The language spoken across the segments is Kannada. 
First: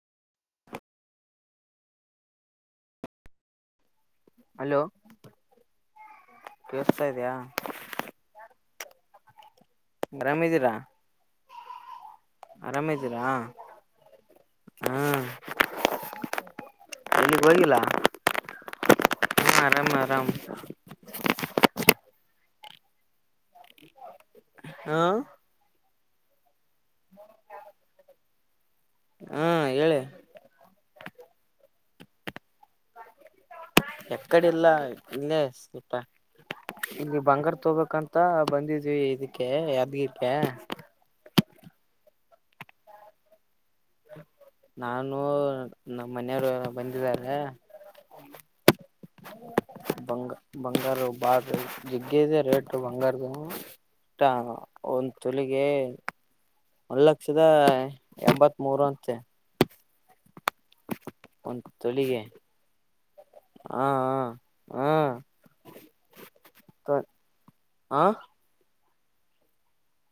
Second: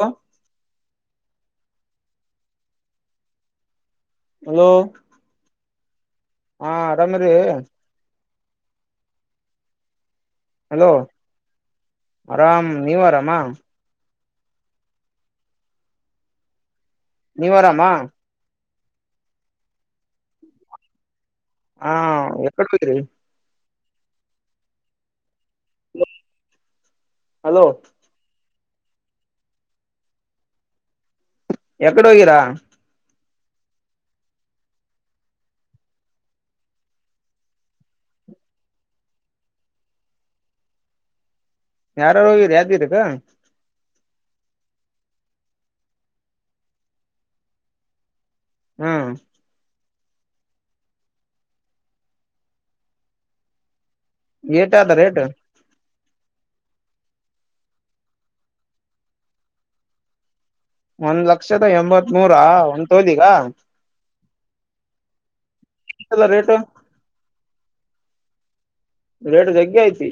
ಹ ಹಲೋ ಹಾ ಕೇಳ್ಸ್ತಾ ಇದ್ಯಾ ಆರಾಮ್ರೀ ಗ್ರಾಮ ಇದೀರಾ ಹಲೋ ಆರಾಮ್ ನೀವ್ ಆರಾಮ ಹ್ಮ್ ಇಲ್ಲಿಗ್ ನೀವ್ ಹೋಗಿಲ್ಲ ಆರಾಮ ಮಮ ಮಾಮ ಹಾ ಯಾಕತರಿ ಹಾ ಹಲೋ ಹಾ ಹೇಳ ಎಕಡೆ ಹೋಗಿರಾ ಎಕ್ಕಡೆ ಇಲ್ಲ ಇಲ್ಲೇ ಸ್ಪ ಇಲ್ಲಿ ಬಂಗಾರ ತೋಗಬೇಕಂತ ಬಂದಿದ್ೀವಿ ಇದಕ್ಕೆ ಯಾದ್ಗಿಕ ಯಾರಾರು ಹೋಗರಿ ಯಾವ್ದೀರಿಕ್ಕ ನಾನು ನಮ್ಮ ಮನೆಯವರು ಬಂದಿದ್ದಾರೆ ಹ್ಮ್ ಬಂಗ ಬಂಗಾರ ಬಾ ಜಿಗ್ಗ ಇದೆ ರೇಟ್ ಬಂಗಾರ ಊ ಏಟ ಅದ ಒಂದ ರೇಟ್ ತೊಲಿಗೆ ಒಂದ್ ಲಕ್ಷದ ಎಂಬತ್ ಮೂರು ಅಂತೆ ಒಂದ್ ಲಕ್ಷದ ಎಂಬತ್ ಮೂೂರ ಒಂದ ತೋಲಿಿಗ ಹ್ಮ ಎಲ್ಲ ರೇಟ ಆ ರೇಟು ಜಗ್ಗೆ ಐತಿ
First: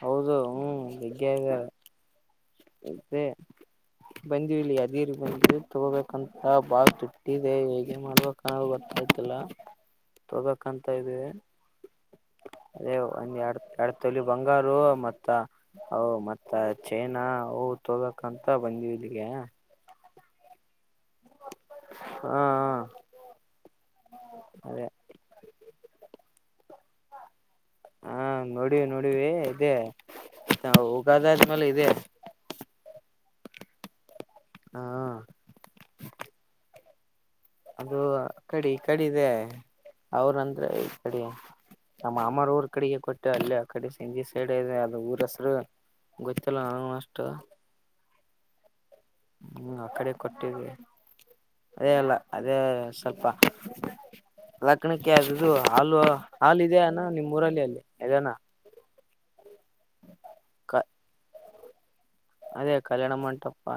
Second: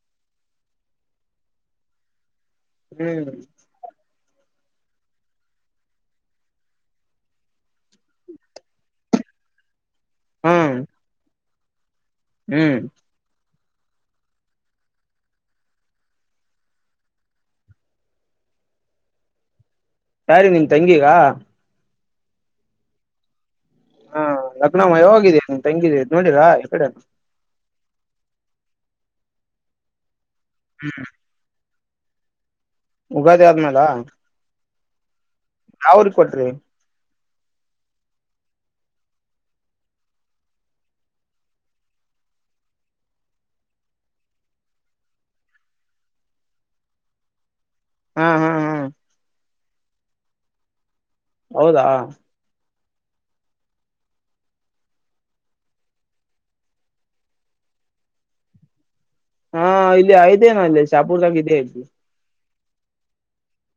ಹೌದು ಹ್ಮ್ ಬೆಗ್ಗ ಹ್ಮ್ ಬಂದಲ್ಲಿ ಅದಿರಿ ಬಂದ ತಗೋಬೇಕಂತ ಬಾಲ್ ತುಟ್ಟಿ ದೇ ಹೇಗೆ ಮಾಡುವ ಕ ಬರ್ತಾ ಇತಿಲ್ಲ ಹ್ಮ್ ತೊಬೇಕಕ್ಂತ ಇದವಿ ಹ್ಮ್ ಅದೇ ಒಂದ ಎಡ್ ಎಡತ ಬಂಗಾರ ಮತ್ತ ಅ ಮತ್ತ ಚೈನಾ ಅ ತೊಬೇಕಂತ ಬಂದವಿ ಇಲ್ಲಿಗೆ ಸಾರಿ ನಿನ್ ತಂಗಿಗ ಹಾ ಹ ಹಾ ಲಗ್ನ ಮಾಯ ಹೋಗಿದೆ ತಂಗಿದ ನೋಡಿರಾ ಈ ಕಡೆ ಹಾ ನೋಡವಿ ನೋಡವಿ ಇದೇ ಹೋಗ ಆದ್ಮೇಲೆ ಇ ಅ ಉಗಾದಿ ಆದ್ಮೇಲೆ ಹಾ ಅವಾವ್ರಿಗೆ ಕೊಟ್ರಿ ಅದು ಕಡೆ ಈ ಕಡೆ ಇದೆ ಅವ್ರ ಅಂದ್ರೆ ಈ ಕಡೆ ನಮ್ಮ ಅಮರ ಊರ್ ಕಡೆಗೆ ಕೊಟ್ಟು ಅಲ್ಲಿ ಆ ಕಡೆ ಸಿಂಜಿ ಸೈಡ್ ಇದೆ ಅದು ಊರಸರು ಗೊತ್ತಿಲ್ಲ ನೂ ಅಷ್ಟ ಹಾ ಹಾ ಹಾ್ ಹ್ಮ್ ಆ ಕಡೆ ಕೊಟ್ಟವಿ ಹೌದಾ ಅದೇ ಸ್ವಲ್ಪ ದಕ್ಕಣಿಕ ಆದದು ಹಾಲು ಹಾಲು ಇದ ಅನಾ ನಿಮ್ಮ್ ಊರಲ್ಲಿ ಅಲ್ಲಿ ಅನಾ ಹಾ ಇಲ್ಲಿ ಯೇನ ಅಲ್ಲಿ ಶಾಪೂರ್ದಾಗ ಹ್ಮ ಅದೇ ಕಲ್ಯಾಣ ಮಂಟಪ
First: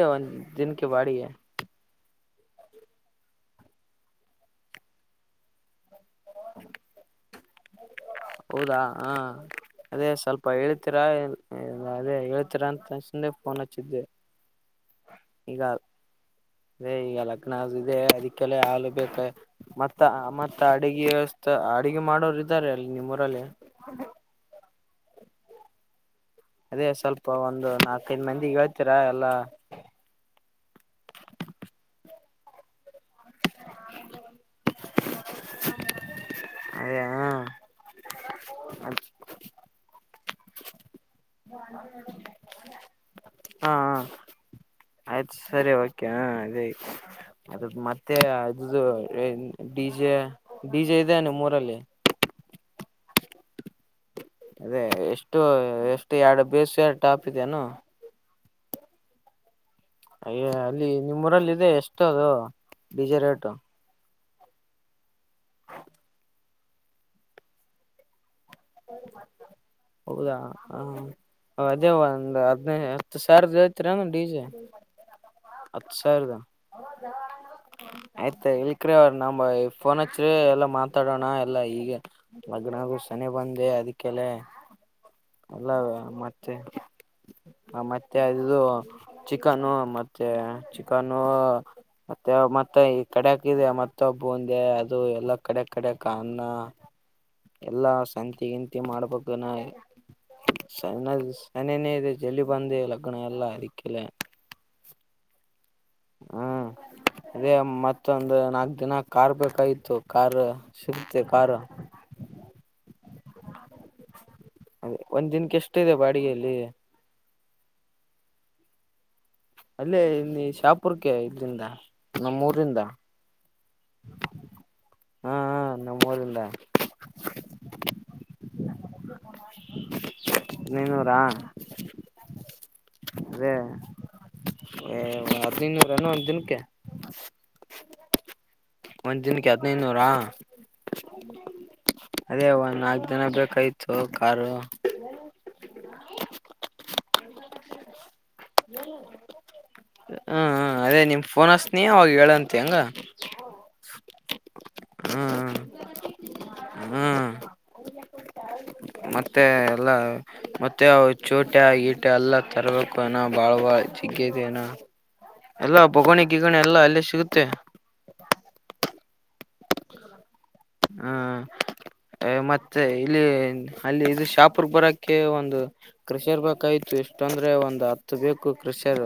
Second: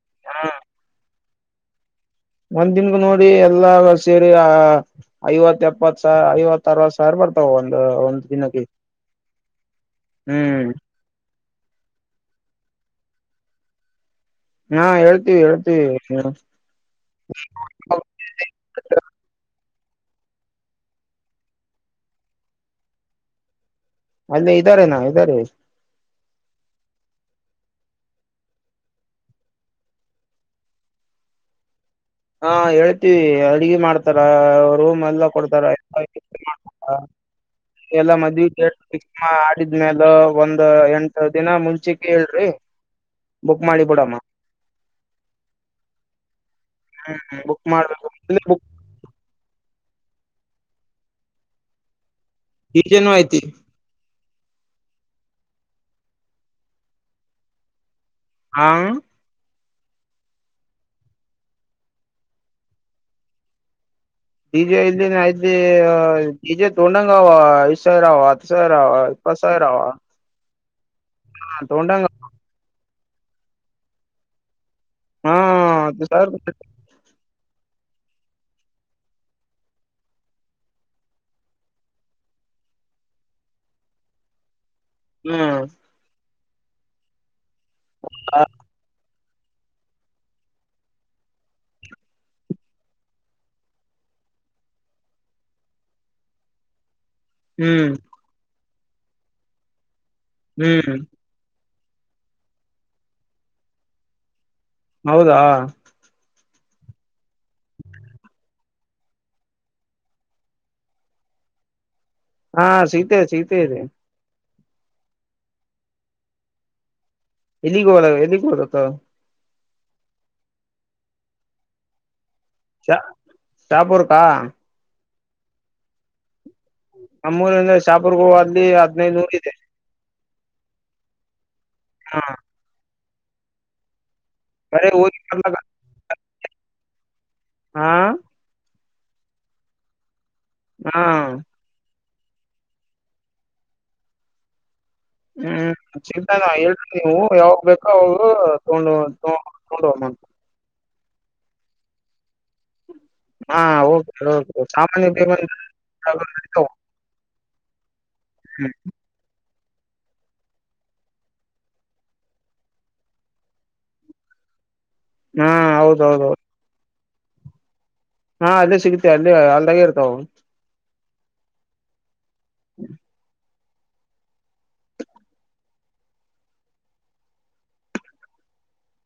ದೇವನ್ ದಿನಕ್ಕೆ ಬಾಡಿ ಒಂದ್ ದನ್ಗ ನೋಡಿ ಎಲ್ಲ ಸೇರಿ ಆ ಐವತ್ ಎಪ್ಪತ್ ಐವತ್ತು ಅರವ ಸರ್ ಬರ್ ಒಂದು ಒ ಹೌದಾ ಹಾ ಅದೇ ಸ್ವಲ್ಪ ಹ್ಮ್ ಹೇಳ್ತೀರಾ ಇಲ್ಲ ಅದೇ ಹೇಳ್ತೀರ ಅಂತ ಅನ್ಸೆ ಫೋನ್ ಹಚ್ಚಿದ್ದೆ ಹಾ ಹೇಳ್ತೀವಿ ಈಗ ಹೇಳ್ತೀವಿ ಅೇ ಈಗ ಲಗ್ನ ಇದೆ ಅದಕ್ಕೆಲ್ಲ ಹಾಲು ಬೇಕೆ ಮತ್ತ ಮತ್ತ ಅಡಗೆ ವ್ಯವಸ್ಥ ಅಡಗೆ ಮಾಡೋರು ಇದ್ದಾರೆ ಅಲ್ಲಿ ನಿಮ್ಮ್ರು ಹರಲ್ಲ ಅಲ್ಲೇ ಇದ್ದಾರೆ ನ ಇದ್ದಾರೆ ಅದೇ ಸ್ವಲ್ಪ ಒಂದು ನಾಕೈದ್ ಮಂದಿ ಹೇಳ್ತೀರಾ ಎಲ್ಲಾ ಹಾ ಹೇಳ ಅಡ್ಗೆ ಮಾಡ್ತಾರ ರೂಮ್ ಎಲ್ಲ ಕೊಡ್ತಾರ್ತಾರ ಅದೇ ಹ ಎಲ್ಲ ಮದ್ ಆದ್ಮೇಾಲ ಒಂದ್ ಎಂಟ ದಿನ ಮುಂಚಿಕ ಹೇಳ್ರಿ ಬುಕ್ ಹಾ ಮಾಡಿ ಬಿಡಮ್ಮ ಆಯ್ತು ಸರಿ ಓಕೆ ಹ ಹ್ಮ್ ಬುಕ್ ಅದು ಮಾಡ್ಬೇಕು ಮತ್ತೆ ಬುಕ್ ಅದು ಡಿಜೆ ಡಿಜೆ ಇದದೆಾನ ಮೂರಲ್ಲಿ ಈಜನು ಆಹ್ತಿ ಅದೇ ಎಷ್ಟು ಎಷ್ಟು ಎರಡು ಬೇಸ ಎ ಟಾಪ್ ಇದಾನ ಹಾ ಅಯ್ಯ ಅಲ್ಲಿ ನಿಮ್ಮೂಊರಲ್ಲಿ ಇದೆ ಎಷ್ಟು ಅದು ಬೀಜ ರೇಟ್ು ನಿಜ ಇಲ್ಲಿ ಆಯ್ತು ಅ ಈಜ ತ ಉೊಂಡಂಗ ಐರ ಅವ ಕಸರಾವ ಕಸಾಯ ರಾವ ಹಾ ರಜೆ ಒಂದು್ ಹದ್ಿನೈದು ಸರ್ ಜಯತರನು ಡಿಜೆ ಹಾ ಅ ಹತ್ತು ಸ ಇದ ಸಾವಿರ ಆಯ್ತ ಇಲ್ಕ್ರೀ ಅವ ನಮ ಫೋನ್ ಹಚ್ಚ್ರ ಎಲ್ಲಾ ಮಾತಾಡೋಣ ಎಲ್ಲಾ ಈಗ ಲಗ್ನಗು ಶನಿ ಬಂದ ಇ ಅದಕ್ಕೆಲ್ಲ ಅಲ್ಲ ಮತ್ತೆ ತ್ತೆ ಹ ಮತ್ತೆ ಅದುದು ಚಿಕನು ಮತ್ತೆ ಚಿಕನು ಮತ್ತೆ ಮತ್ತೆ ಈ ಕಡಕ್ ಇದೆ ಮತ್ತೆಬ್ಬ ಒಂದೆ ಅದು ಎಲ್ಲ ಕಡೆ ಕಡಕ್ ಅನ್ನ ಹ್ಮ್ ಏಂತ ಮಾಡ್ಬೇಕನ ಹ್ಮ್ ಸನ ನನನೇ ಇದೆ ಜಲ್ಲಿಿ ಬಂದ ಲಗ್ನ ಎಲ್ಲ ಅದಿಕ್ಕೆಲ್ಲ ಹೌದಾ ಹ್ಮ್ ಅೇ ಮತ್ತೊಂದು ನಾಲ್ಕ್ ದಿನ ಕಾರ್ ಬೇಕಾಗಿತತ್ತು ಕಾರ್ ಸಿಗ್ತೆ ಕಾರ್ು ಹಾ ಸೀತೆ ಸೀತೆ ಇದೆ ಅದೇ ಒಂದ್ ದಿನಕ್ಕೆ ಎಷ್ಟು ಇದೆ ಬಾಡಿಗೆಯಲ್ಲಿ ಎಲ್ಲಿಗೋಲ ಎಲ್ಲಿಗ ಹದಕ್ಕ ಅಲ್ಲೇ ಇ ಶಾಪುರ್ಕ್ಕೆ ಇದರಿಂದ ಶ ಶಾಪುರ್ಕಾ ಹಾ ನಮ್ಮ ಊರಿಂದ ನಮ್ಮೂರ್ ಅಂದ್ರೆ ಚಾಪುರ್ಗೋ ಅ್ಲ್ಲಿ ಹದ್ನೈದು ನೂರ ಇದೆ ನೀನ್ನೂರಾ ಹಾ ಅದೇ ಏ ಹೋಗಿ ಬರ್ಲಕ್ಕ ಹದಿನೈನೂರನ್ನು ಒಂದ್ ದಿನಕ್ಕೆ ಹಾ ಒಂದ್ ದಿನಕ್ಕೆ ಹದಿನೈದುನೂರಾ ಹಾ ಅದೇ ಒಂದ್ ನಾಕ್ು ಜನ ಬೇಕಾಯ್ತು ಕಾರು ಹ್ಮ್ ಚಗ್ ಹೇಳ್ತ ನೀವು ಯಾವಾಗ ಬೇಕೋ ಅವ ಹ್ಮ ಹಾ ಅದೇ ನಿಮ ಫೋನ್ ಹಸ್ನ ಅವಾಗ ಹೇಳಂತೆಿ ಹಂಗ ಹ ಸಾಮನ್ಯ ಬೆಮ ಹ್ಮ್ ಹ್ಮ್ ಹ್ಮ ಮತ್ತೆ ಎಲ್ಲ ಮತ್ತೆ ಚೋಟ ಗೀಟ ಎಲ್ಲ ತರ್ಬೇಕು ಅನ ಬಾಳ್ ಬಾಳ್ ಚಿಗ್ಗದ ನ ಹಾ ಎಲ್ಲಾ ಬಗಣಿ ಹೌದೌದೌದು ಗಿಗಣಿ ಎಲ್ಲ ಅಲ್ಲು ಚಿಕತೆ ಅಲ್ಲಿ ಅಲ್ದಾಗೆ ಇರ್ತಾವ ಹ್ಮ ಅ ಮತ್ತೆ ಇಲ್ಲಿ ಅಲ್ಲಿ ಇದು ಶಾಪರ್ ಬರಕ್ಕೆ ಒಂದು ಕೃಷಿಯರ್ ಬೇಕಾಯ್ತು ಎಷ್ಟ ಅಂದ್ರೆ ಒಂದು್ ಹತ್ತು ಬೇಕು ಕೃಷಿಯರ್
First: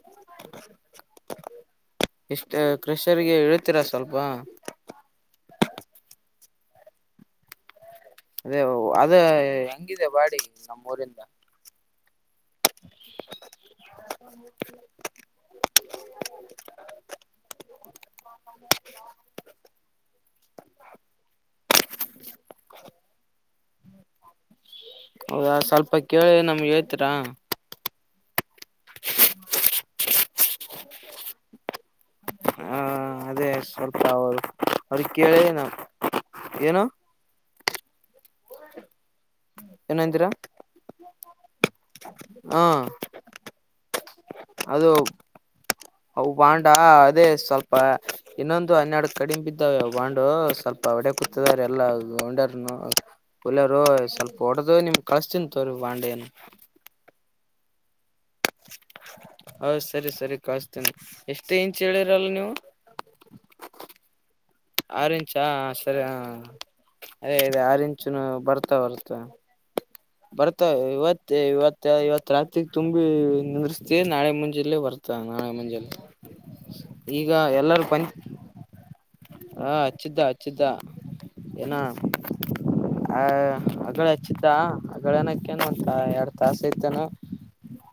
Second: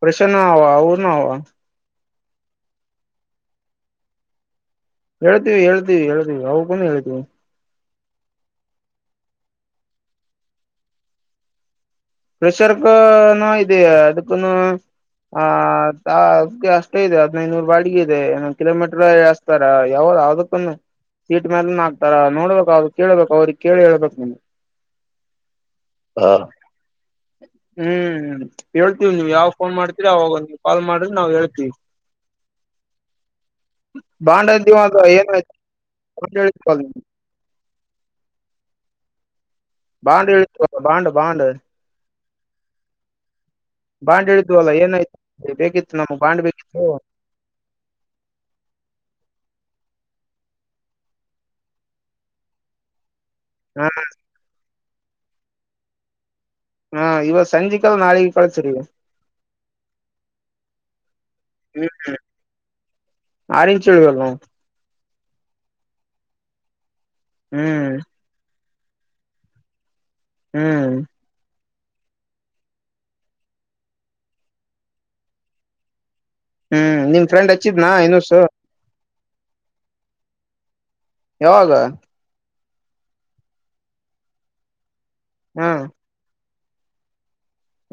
ಪ್ರಷ್ ನ ಹ ವು ನ ಹವ ಎಷ್ಟ ಕ್ರಷರ್ಗೆ ಇಳ್ತೀರಾ ಸ್ವಲ್ಪ ಹೇಳ್ತೀವಿ ಹೇಳ್ತೀವಿ ಹೇಳ್ತಿೀವಿ ಅಗೂ ಹೇಳ್ತಿೀವಿ ಅದೇ ಅದ ಹೆಂಗಿದೆ ಬಾಡಿ ನಮ್ಮೂರಿಂದ ಪ್ರೆಷರ್ಕ ಇದೆಯ ಅದಕ್ಕನು ಆ ಅದ್ ಅಷ್ಟೇ ಇದೆ ಹದ್ನೈನೂರು ಬಾಡಿಗೆ ಇದೆ ಏ ಕಿಲೋಮೀಟರ್ ಎಸ್ತಾರ ಯಾವ ಅದಕ್ಕ ಸೀಟ್ ಮೇಾಲ ಹಾಕ್ತಾರ ನೋಡ್ಬೇಕ ಅವ ಕೇಳ್ಬೇಕ ಅವ್ರ ಕಿ ಹೇಳ್ಬೇಕುಗೆ ಹೌದಾ ಸ್ವಲ್ಪ ಕೇಳಿ ನಮ್ಗೆ ಹೇಳ್ತೀರಾ ಹ್ಮ್ ಹೇಳ್ತೀವಿ ನೀವ್ ಯಾವ ಫೋನ್ ಮಾಡ್ತೀರಿ ಅವಾಗ ಕಾಲ್ ಮಾಡ್ರ ನಾವ್ ಹೇಳ್ತಿೀವಿ ಆ ಅದೇ ಸ್ವಲ್ಪ ಅವರು ಬಾಂಡ ಇದ್ದೀವ ಅ ಅವ್ರಿಗೆ ಏನ ಕೇಳಿ ನಾ ಏನು ಬಾಂಡ ಏನಂತೀರಾ ಬಾಂಡ ಬಾಂಡ ಹಾ ಬಾಂಡ್ ಹಿಡಿದ್ವಲ್ಲ ಅದು ಏನಾಯ್ತು ಬೇಕಿತ್ತು ನಮ್ಗ್ ಅ ಬಾಂಡ್ ಬಾಂಡಾ ಬೇಕಿತ್ತು ಅದೇ ಸ್ವಲ್ಪ ಇನ್ನೊಂದು ಹನ್ನೆರಡು ಕಡಿಮೆಿದ್ದು ಾವ ಬಾಂಡು ಸ್ವಲ್ಪ ಹೊಡೆ ಕೂತದಾರ ಎಲ್ಲಾ ಗಂಡರ್ ಹುಲರು ಹಾ ಸ್ವಲ್ಪ ಹೊಓಡದು ನಿಮ ಕಳಿಸ್ತೀನ ತೋರಿ ಬಾಂಡ ನು ಹಾ ಇವ ಸಂಜೆ ಕಾಲ ನಾಳೆಗೆ ಕಳಚರ್ ಹೌದ ಸರಿ ಸರಿ ಕಳ್ಸ್ತೇನಿ ಹ್ಮ ಆರೆಂಚುಳ ಆರೆಂಚಾ ಸರಿ ಅದೇ ಅದೇ ಹ್ಮ್ ಆರೆಂಚುನು ಬರ್ತ ಇತ ಬರ್ತ ಬರ್ತ ಹ್ಮ್ ಇವತ್ತು ಇವತ್ತು ಮ ಇವತ್ ರಾತ್ರಿ ತುಂಬಿ ನಿರ್ಸ್ತ ನಾಳೆ ಮುಂಜೆಯಲ್ಲೆ ಬರ್ತ ನಾಳೆ ಮುಂಜಲ್ಲ ಹ್ಮ್ ನಿನ್ ಫ್ರೆಂಡ್ ಹಚ್ಚಿದ್ನಾ ನಸ ಹಾ ಹಚ್ಚಿದ್ದ ಹಚ್ಚಿದ್ದ ಯಾವಾಗ ಇನ್ನು ಆ ಮಗಳ ಹಚ್ಚಿತಾ ಗಳನಕ್ಕೇಂತ ಹ್ಮ್ ತ ಸಹತನ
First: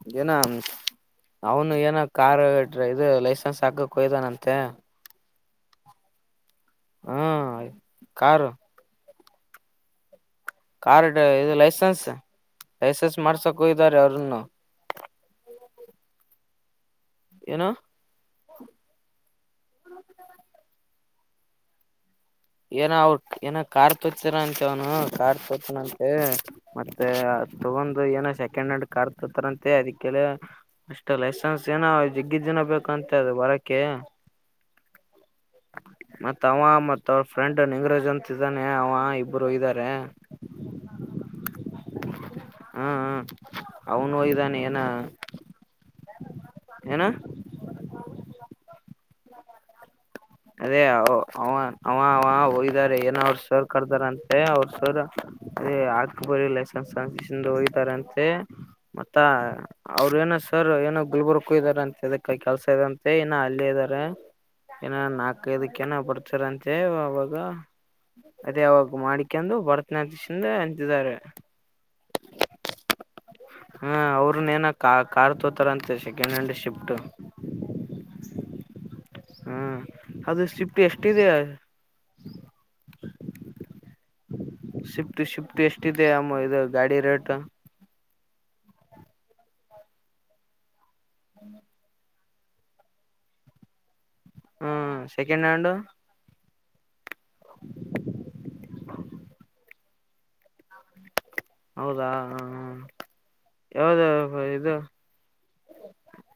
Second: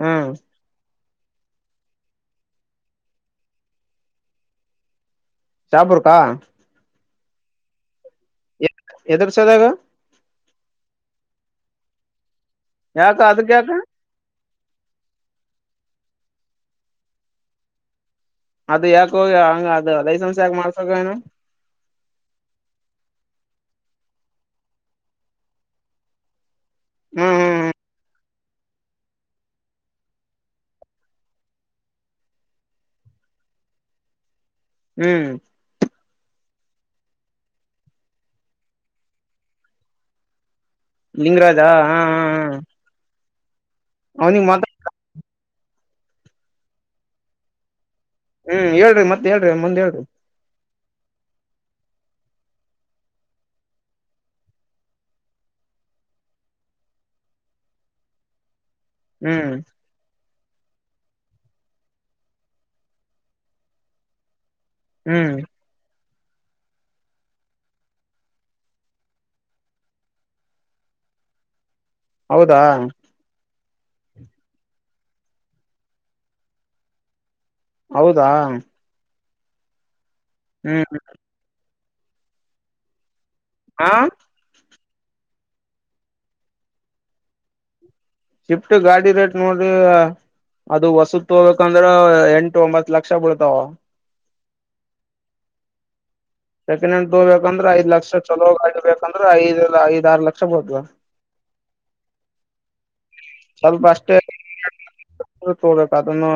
ಹ್ಮ್ ಜನ ಅವನು ಏನ ಕಾರ್ ಇದು ಲೈಸೆನ್ಸ್ ಹಾಕಕ್ ಕೊಯ್ದಾನಂತೆ ಚಾಪುರ್ಕಾ ಹ್ಮ ಕಾರ ಎದರ್ ಸದಾಗ ಕಾರ್ಡ್ ಇದು ಲೈಸನ್ಸ್ ಲಐಸೆನ್ಸ್ ಯಾಕ ಅದಕ್ ಯಾಕ ಮಾಡ್ಸಕೋೋಗ್ದಾರೆ ಅವ್ರನ್ನು ಏನ ಅದು ಯಾಕ ಹೋಗ ಹಂಗ ಅದ ಲೈಸೆನ್ಸ್ ಯಾಕೆ ಮಾಡ್ಸಕ ಏನು ಏನ ಅವಟ್ ಏನ ಕಾರ್ ತೋತರ ಅಂತೆ ಅವನು ಕಾರ್ ತೋತನ ಅಂತೆ ಮತ್ತೆ ಹ್ಮ್ ಹ್ಮ್ ತಗೊಂಡ ಏನೋ ಶತಿ ಕೆಡ್ ಕಾರ್ತತಾರಂತೆ ಅದಕ್ಕೆಲ್ಲ ಅಷ್ಟ ಲೈಸೆನ್ಸ್ ಏನೋ ಜಿಗ್ಗಿದ್ದಏನ ಬೇಕಂತೆ ಅದು ಬರಕೆ ಹ್ಮ್ ತವಾಮ ಮ ಅವ್ರ ಫ್ರೆಂಡ್ ನಿಂಗರಜ್ ಅಂತ ಇದ್ದಾನೆ ಅವ ಇಬ್ರು ಇದ್ದಾರೆ ಲಿಂಗರಾಜಾ ಹಾ ಹಾ ಹ್ಮ ಅವನು ಅವ್ನಿಗ್ ಹೋಗಿದ್ದಾನೆ ಮಾತ ಏನ ಏನ ಹ್ಮ್ ಹೇಳ್ರಿ ಮತ್ತತ್ ಹೇಳ್ರಿ ಮುಂದ್ ಹೇಳ್ರಿ ಅದೇ ಅವ ಅವ ಅವ ಹೋಗಾರ ಏನ ಅವ್ರ ಸೋರ್ ಕಡದಾರ ಅಂತೆ ಅವ್ರ ಸರ್ ಅದೇ ಆಕ್ ಬರ ಲೈಸೆನ್ಸ್ನ್ನ್ ಹೋಗಿದಾರಂತೆ ಮತ್ತ ಹ್ಮ್ ಅವ್ರ ಏನ ಸರ್ ಏನು ಗುಲ್ಬುರ್ಗಕ್ಕೂ ಇದ್ದಾರೆ ಅಂತೆ ಇದಕ್ಕೆ ಕೆಲ್ಸ ಇ ಅಂತೆ ನ ಅಲ್ಲ ಇದ್ದಾರೆ ಹ್ಮ್ ನಾಕ ಇದಕ್ಕೆನ ಬ ಸ ಅಂತೆ ಅವಾಗ ಅದೇ ಅವಾಗ ಮಾಡಿಕಂದು ಭರತನಾಟೀಶಂದ ಅಂತಿದ್ದಾರೆ ಹೌದಾ ಹಾ ಅವ್ರನ್ ಏನ ಕಾರ್ ತೋತಾರ ಅಂತೆ ಸೆಕೆಂಡ್ ಹ್ಯಾಂಡ್ ಶಿಫ್ಟ್ ಹೌದಾ ಹೂ ಅದು ಶಿಫ್ಟ್ ಹ್ಮ್ ಎಷ್ಟಿದೆೆ [inaudible] ಆ ಶಿಫ್ಟ್ ಶಿಫ್ಟ್ ಎಷ್ಟಿದೆ ಅಮ್ಮ ಇದು ಗಾಡಿ ರೇಟ್ ಶಿಫ್ಟ್ ಗಾಡಿ ರೇಟ್ ನೋಡ್ರ ಅದು ವಸುತ್ ತೋಗೊಬೇಕಂದ್ರ ಎಂಟು ಎಂಟು ಒಂಬತ್ ಲಕ್ಷ ಬೀಳ್ತಾವ ಹ್ಮ ಸೆಕೆಂಡ್ ಹ್ಯಾಂಡ್ ಸೆಕೆಂಡ್ ಹ್ಯಾಂಡ್ ತಗೋಬೇಕಂದ್ರೆ ಐದ ಲಕ್ಷ ಚಲೋ ಗಾಡಿ ಬೇಕ್ ಅಂದ್ರ ಐದಇಲ್ಲ ಐದು ಆರ್ ಲಕ್ಷ ಬೀಳ್ತುದ ಹೌದಾ ಹ ಹ ಸ್ವಲ್ಪ ಅಷ್ಟೇ [unintelligible] ತೋಗಬೇಕ ಅದನ್ನು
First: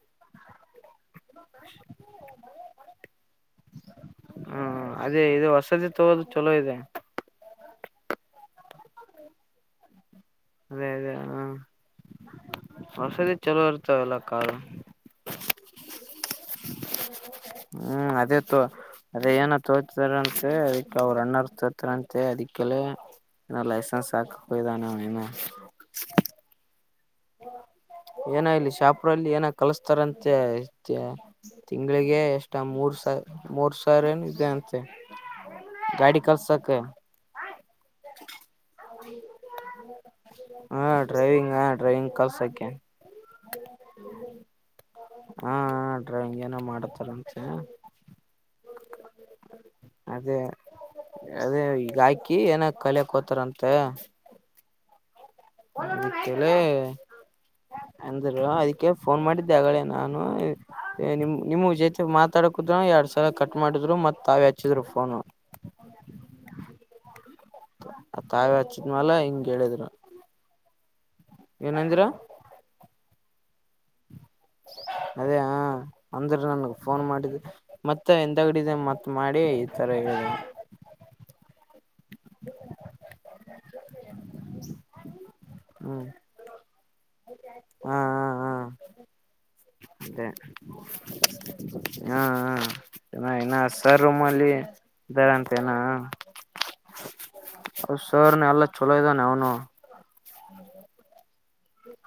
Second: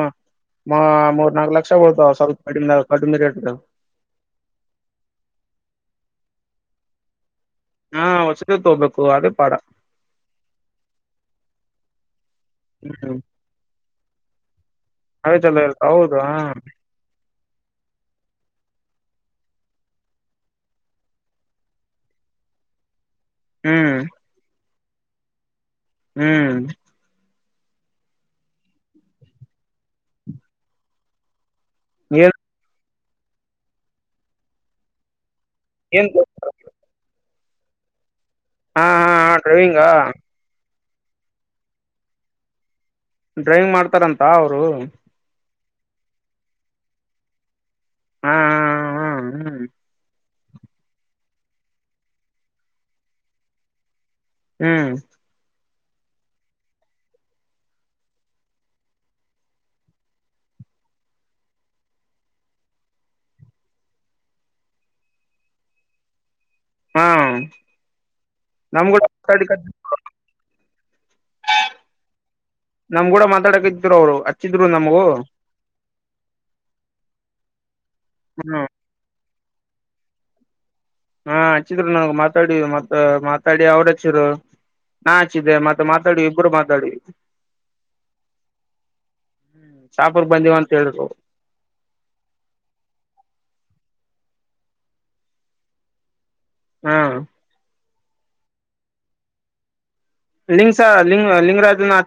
ಮೂರು- ನಾಲ್ಕು ಲಕ್ಷ ಬೀಳ್ತಾವ ಸ್ವಲ್ಪ ಕಡಿಮದಾಗ ಕಡಿಮೆ ರೇಟ್ ದಾಗ ತೊಗೊಳೋಧು ಚಲೋ ಇದೆ ಹಾ ಹೊಸಧೆ ತೋಗ್ಬೇಕು ಅದೇ ಪಾಡ ಅದೇ ಅದೇ ಹಾ ಹ್ಮ್ ಹೊಸದು ಚಲೋ ಇರ್ತವೆ ಎಲ್ಲ ಕಾರು ಹಾ ಹೂ ಅದೇ ತೋ ಅದೇ ಏನ ತೂಗೊತಿದರಂತೆ ಅದಕ್ಕೆ ಅವ್ರು ಅನ್ನ್ಣರ್ ತೋರ್ತಾರಂತೆ ಅದಕ್ಕೆಲ್ಲ ಇ ಹ್ಮ್ ಲೈಸೆನ್ಸ್ ಹಾಕಕ ಹೋಗಿದನ [unintelligible] ಹ್ಮ್ ಏನೋ ಇಲ್ಲಿ ಶಾಪೂರಅಲ್ಲಿ ಏನ ಕಲಸ್ತಾರಂತೆ ತಿಂಳಿಗೆ ಏನ್ ಎಷ್ಟ ಮೂರ್ ಸ- ಮೋರ್ ಸಾವಿರ ಇದೆ ಅಂತೆ ಏನ್ ಗಾಡಿ ಕಲ್ಸಕೆ [unintelligible] ಹಾ ಹಾ ಹ ಡ್ರೈವಿಂಗಾ ಹಾ ಡ್ರೈವಿಂಗ್ ಹಾ ಡ್ರೈವಿಂಗ್ ಕಲ್ಸಾಕೆ ಡ್ರೈವಿಂಗ್ ಮಾಡ್ತಾರಂತ ಅವರು ಹಾ ಡ್ರೈವಿಂಗ್ ಏನೋ ಮಾಡತಾರ ಅಂತೆ ಹಾ ಹಾ ಹಾ ಹ್ಮ್ ಅದೇ ಅದೇ ಈಗ ಹಾಕಿ ಏನ ಕಲಿಯಕ್ೋತಾರಂತ ಹ್ಮ್ ಅಕ್ಕೆೇಳ ಎಂದರು ಅದಕ್ಕೆ ಫೋನ್ ಮಾಡಿದ್ದೆ ಅಗೆ ನಾನು ನಿಮ ನಿಮ ಜೊತೆ ಮಾತಾಡಕುದ್ ಎರಡ್ ಸಲ ಕಟ್ ಮಾಡಿದ್ರು ಮತ್ ತಾವೇ ಹಚ್ಚಿದ್ರು ಫೋನು ಹಾ ಆ ತಾವೇ ಹಚ್ಚಿದ ನಮ್ ಕೂಡ ಮಲ ಹಿಂಗಗೆ ಮಾತಾಡಿ ಹೇಳಿದ್ರು ಏನಂದ್ರ ನಮ್ ಕೂಡ ಮಾತಾಡ ್ರ ಅವರು ಅದೇ ಅಂದ್ರ ನನ್ಗೆ ಫೋನ್ ಮಾಡಿದ್ದ ಮತ್ತ ಎಂದಡ ಮ ಮಾಡಿ ಈ ತರ ಹೇಳ ಹಾ ಹಚ್ಚಿದ್ರು ನನ್ಗ್ ಮಾತಾಡ ಮತ್ತ ಮಾತಾಡಿ ಅವ್ರ ಹಚ್ಚಿದ್ರು ನಾ ಹಚ್ಚಿದ್ದೆ ಮತ್ತೆ ಹ್ಮ್ ಮಾತಾಡಿ ಇಬ್ರು ಮಾತಾಡ ಹಾ ಹಾ ಹಾ ಶಾಪುರ್ ಅೇ ಬಂದಿವ ಅಂತ ಹೇಳಿದ್ರು ಹಾ ಹಾ ಚ ಸ ರೂಮ್ ಅಲ್ಲಿ ಇದರಂತೆೇನಾ ಹಾ ಸರ್ನ ಎಲ್ಲ ಚಲೋ ಇದ್ದಾನೆ ಅವನು ಲಿಂಗ್ಸ ಲಂಗ ಲಿಂಗರಾಜನಾಥ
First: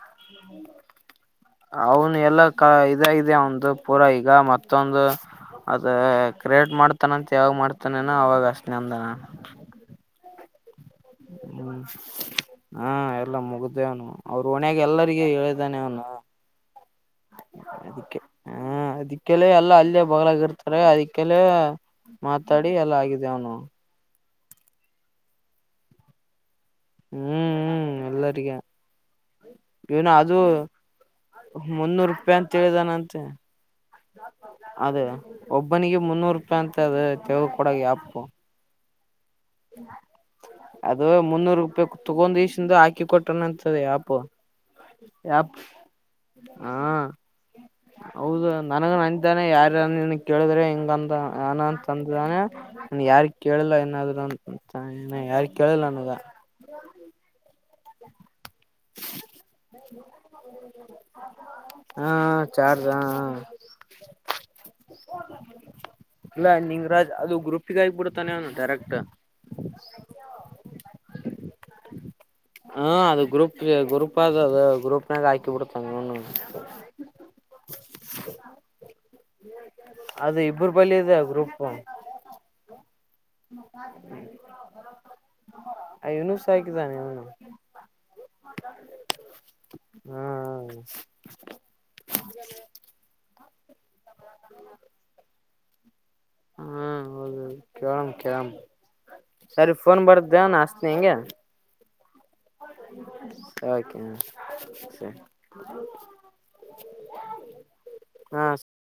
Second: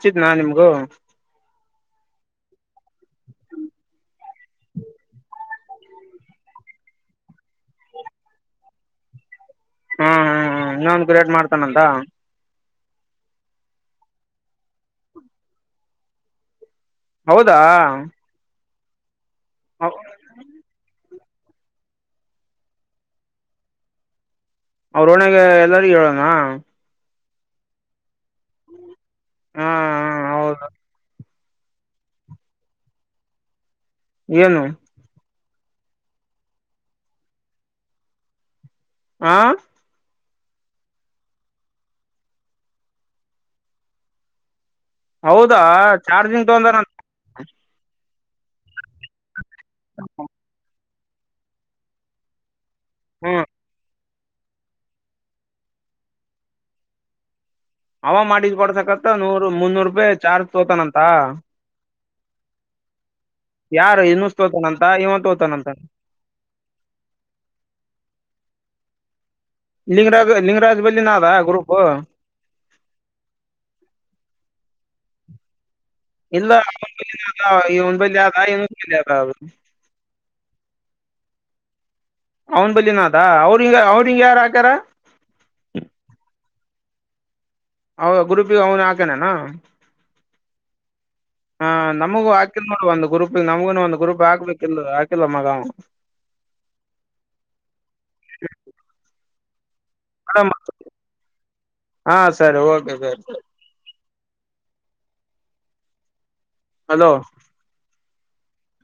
ಅವನು ಎಲ್ಲ ಕ ಇದ ಅವಂದು ಪೂರ ಈಗ ಮತ್ತೊಂದು ಅದ ಕ್ರಿಯೇಟ್ ಮಾಡ್ತಾನಂತ ಯಾವ ಮಾಡ್ತಾನೇನೋ ಅವಾಗ ಅಷ್ಟ ನಂದನ ಹಾ ಹಾ ಹಾ ಇನ್ನೊ ಒಂದ ಗ್ರೇಟ್ ಮಾಡ್ತಾನಂತ ಹ್ಮ್ ಹಾ ಎಲ್ಲ ಮುಗ್ದೇ ಅವನು ಅವರು ಒಣಾಗ ಎಲ್ಲರಿಗ ಹೇಳಿದ್ದಾನೆ ಅವನು ಹೌದಾ ಕೆಳ ಎಲ್ಲ ಅಲ್ಲೇ ಬಗ್ಲಾಗಿ ಇರ್ತಾರೆ ಅದ ಕೆಲ ಮಾತಾಡಿ ಎಲ್ಲ ಆಗಿದ ಅವನು ಅವ್ರ ಒಣಗೆ ಎಲ್ಲಾರೂ ಹೇಳೋಣ ಹ್ಮ್್ಮ ಎಲ್ಲರಿ ಹಾ ಏನ ಅದು ಹೌದು ಮುನ್ನೂರು ರೂಪಾಯಿ ಅಂತ ಹೇಳಿದಾನಂತೆ ಏನು ಅದೇ ಒಬ್ಬನಿಗೆ ಮುನ್ನೂರು ರೂಪಾಯಿ ಅಂತ ಅದ ತೆಗ ಕೊಡ ಯಪ್ಪು ಆಾ ಅದು ಮುನ್ನೂರು ರೂಪಾಯಿ ತಗೊಂಡ ಈಸಿಂದ ಹಾಕಿ ಕೊಟ್ಟಣಂತದೆ ಅಪು ಹೌದಾ ಚಾರ್ಜಿಂಗ್ ತೊಂದರಂತ ಹೌದಾ ನನಗ ನನಂತಾನೆ ಯಾರ ಕೇಳಿದ್ರೆ ಹಿಂಗಂತ ನನ ತಂದದಾನೆ ನ ಯಾರ ಹ್ಮ್ ಕೇಳಿಲ್ಲ ಏನಾದ್ರು ನ ಯಾರ ಕೇಳಿಲ್ಲ ನಾನಗ ಅವ ಮಾಡಿದ್ ಕೊಡ್ಸಕತ್ ನೂರು ಮುನ್ನೂರು ರೂಪಾಯಿ ಚಾರ್ಜ್ ತೋತಾನಂತ ಹಾ ಚಾರ್ಜ ಯಾರು ಇನ್ನು ತೋತಾನಂತ ಇವನ್ ತೋತಾನಂತಾನ ಇಲ್ಲ ಕರೆಕ್ಾ ಲಿಂಗರಾಜ ಲಿಂಗರಾಜ್ ಬಲ್ಲಿ ನಾದ ಗ್ರೂಪ್ ಹ್ಮ ಅದು ಗ್ರೂಪ್ ಗ್ರೂಪ್ ಅದು ಅದು ಗ್ರೂಪ್ನಾಗ ಹಾಕಿಡ್ ಇಲ್ಲ ಈ ಒಂದ ಬ ಆದ ಇ ಆದ ಅವರು ಅದು ಇಬ್ಬರು ಬಲದೆ ಗ್ರೂಪ್ ಅವ್ನ್ ಬಲಿನಾಾಥ್ ಅಾ ಅವ್ರ ಹಿಂಗ ಅವ್ರಿಂಗ ಯಾರು ಹಕಾರ ಕಕ್ಕೆ ಜಾನ ಅವ ಗ್ರೂಪಿಗೆ ಅವನು ಹಾಕನನಾ ಹಾ ಹ ನಮಗೂ ಹಾಕಿದ ನೋಡ ಒಂದು ಗ್ರೂಪ್ ನಮ ಇೊ ಒಂದು ಗುರುಬ ಹಾಬೇಕ ಇಲ್ ಹಾಕಿಲ್ಲ ಮಗ ಹ್ಮ ಹೌದು ಕೇಳಂ ಕಳಂ ಸರಿ ಫೋನ್ ಬರ್್ದ ನ ಅಸ್ನ ಹೆಿಂಗೆ ಹಾ ಸರಿ ಓಕೆ ಸರಿ ಸ ಸರಿ ಅಲೋ ಹಾ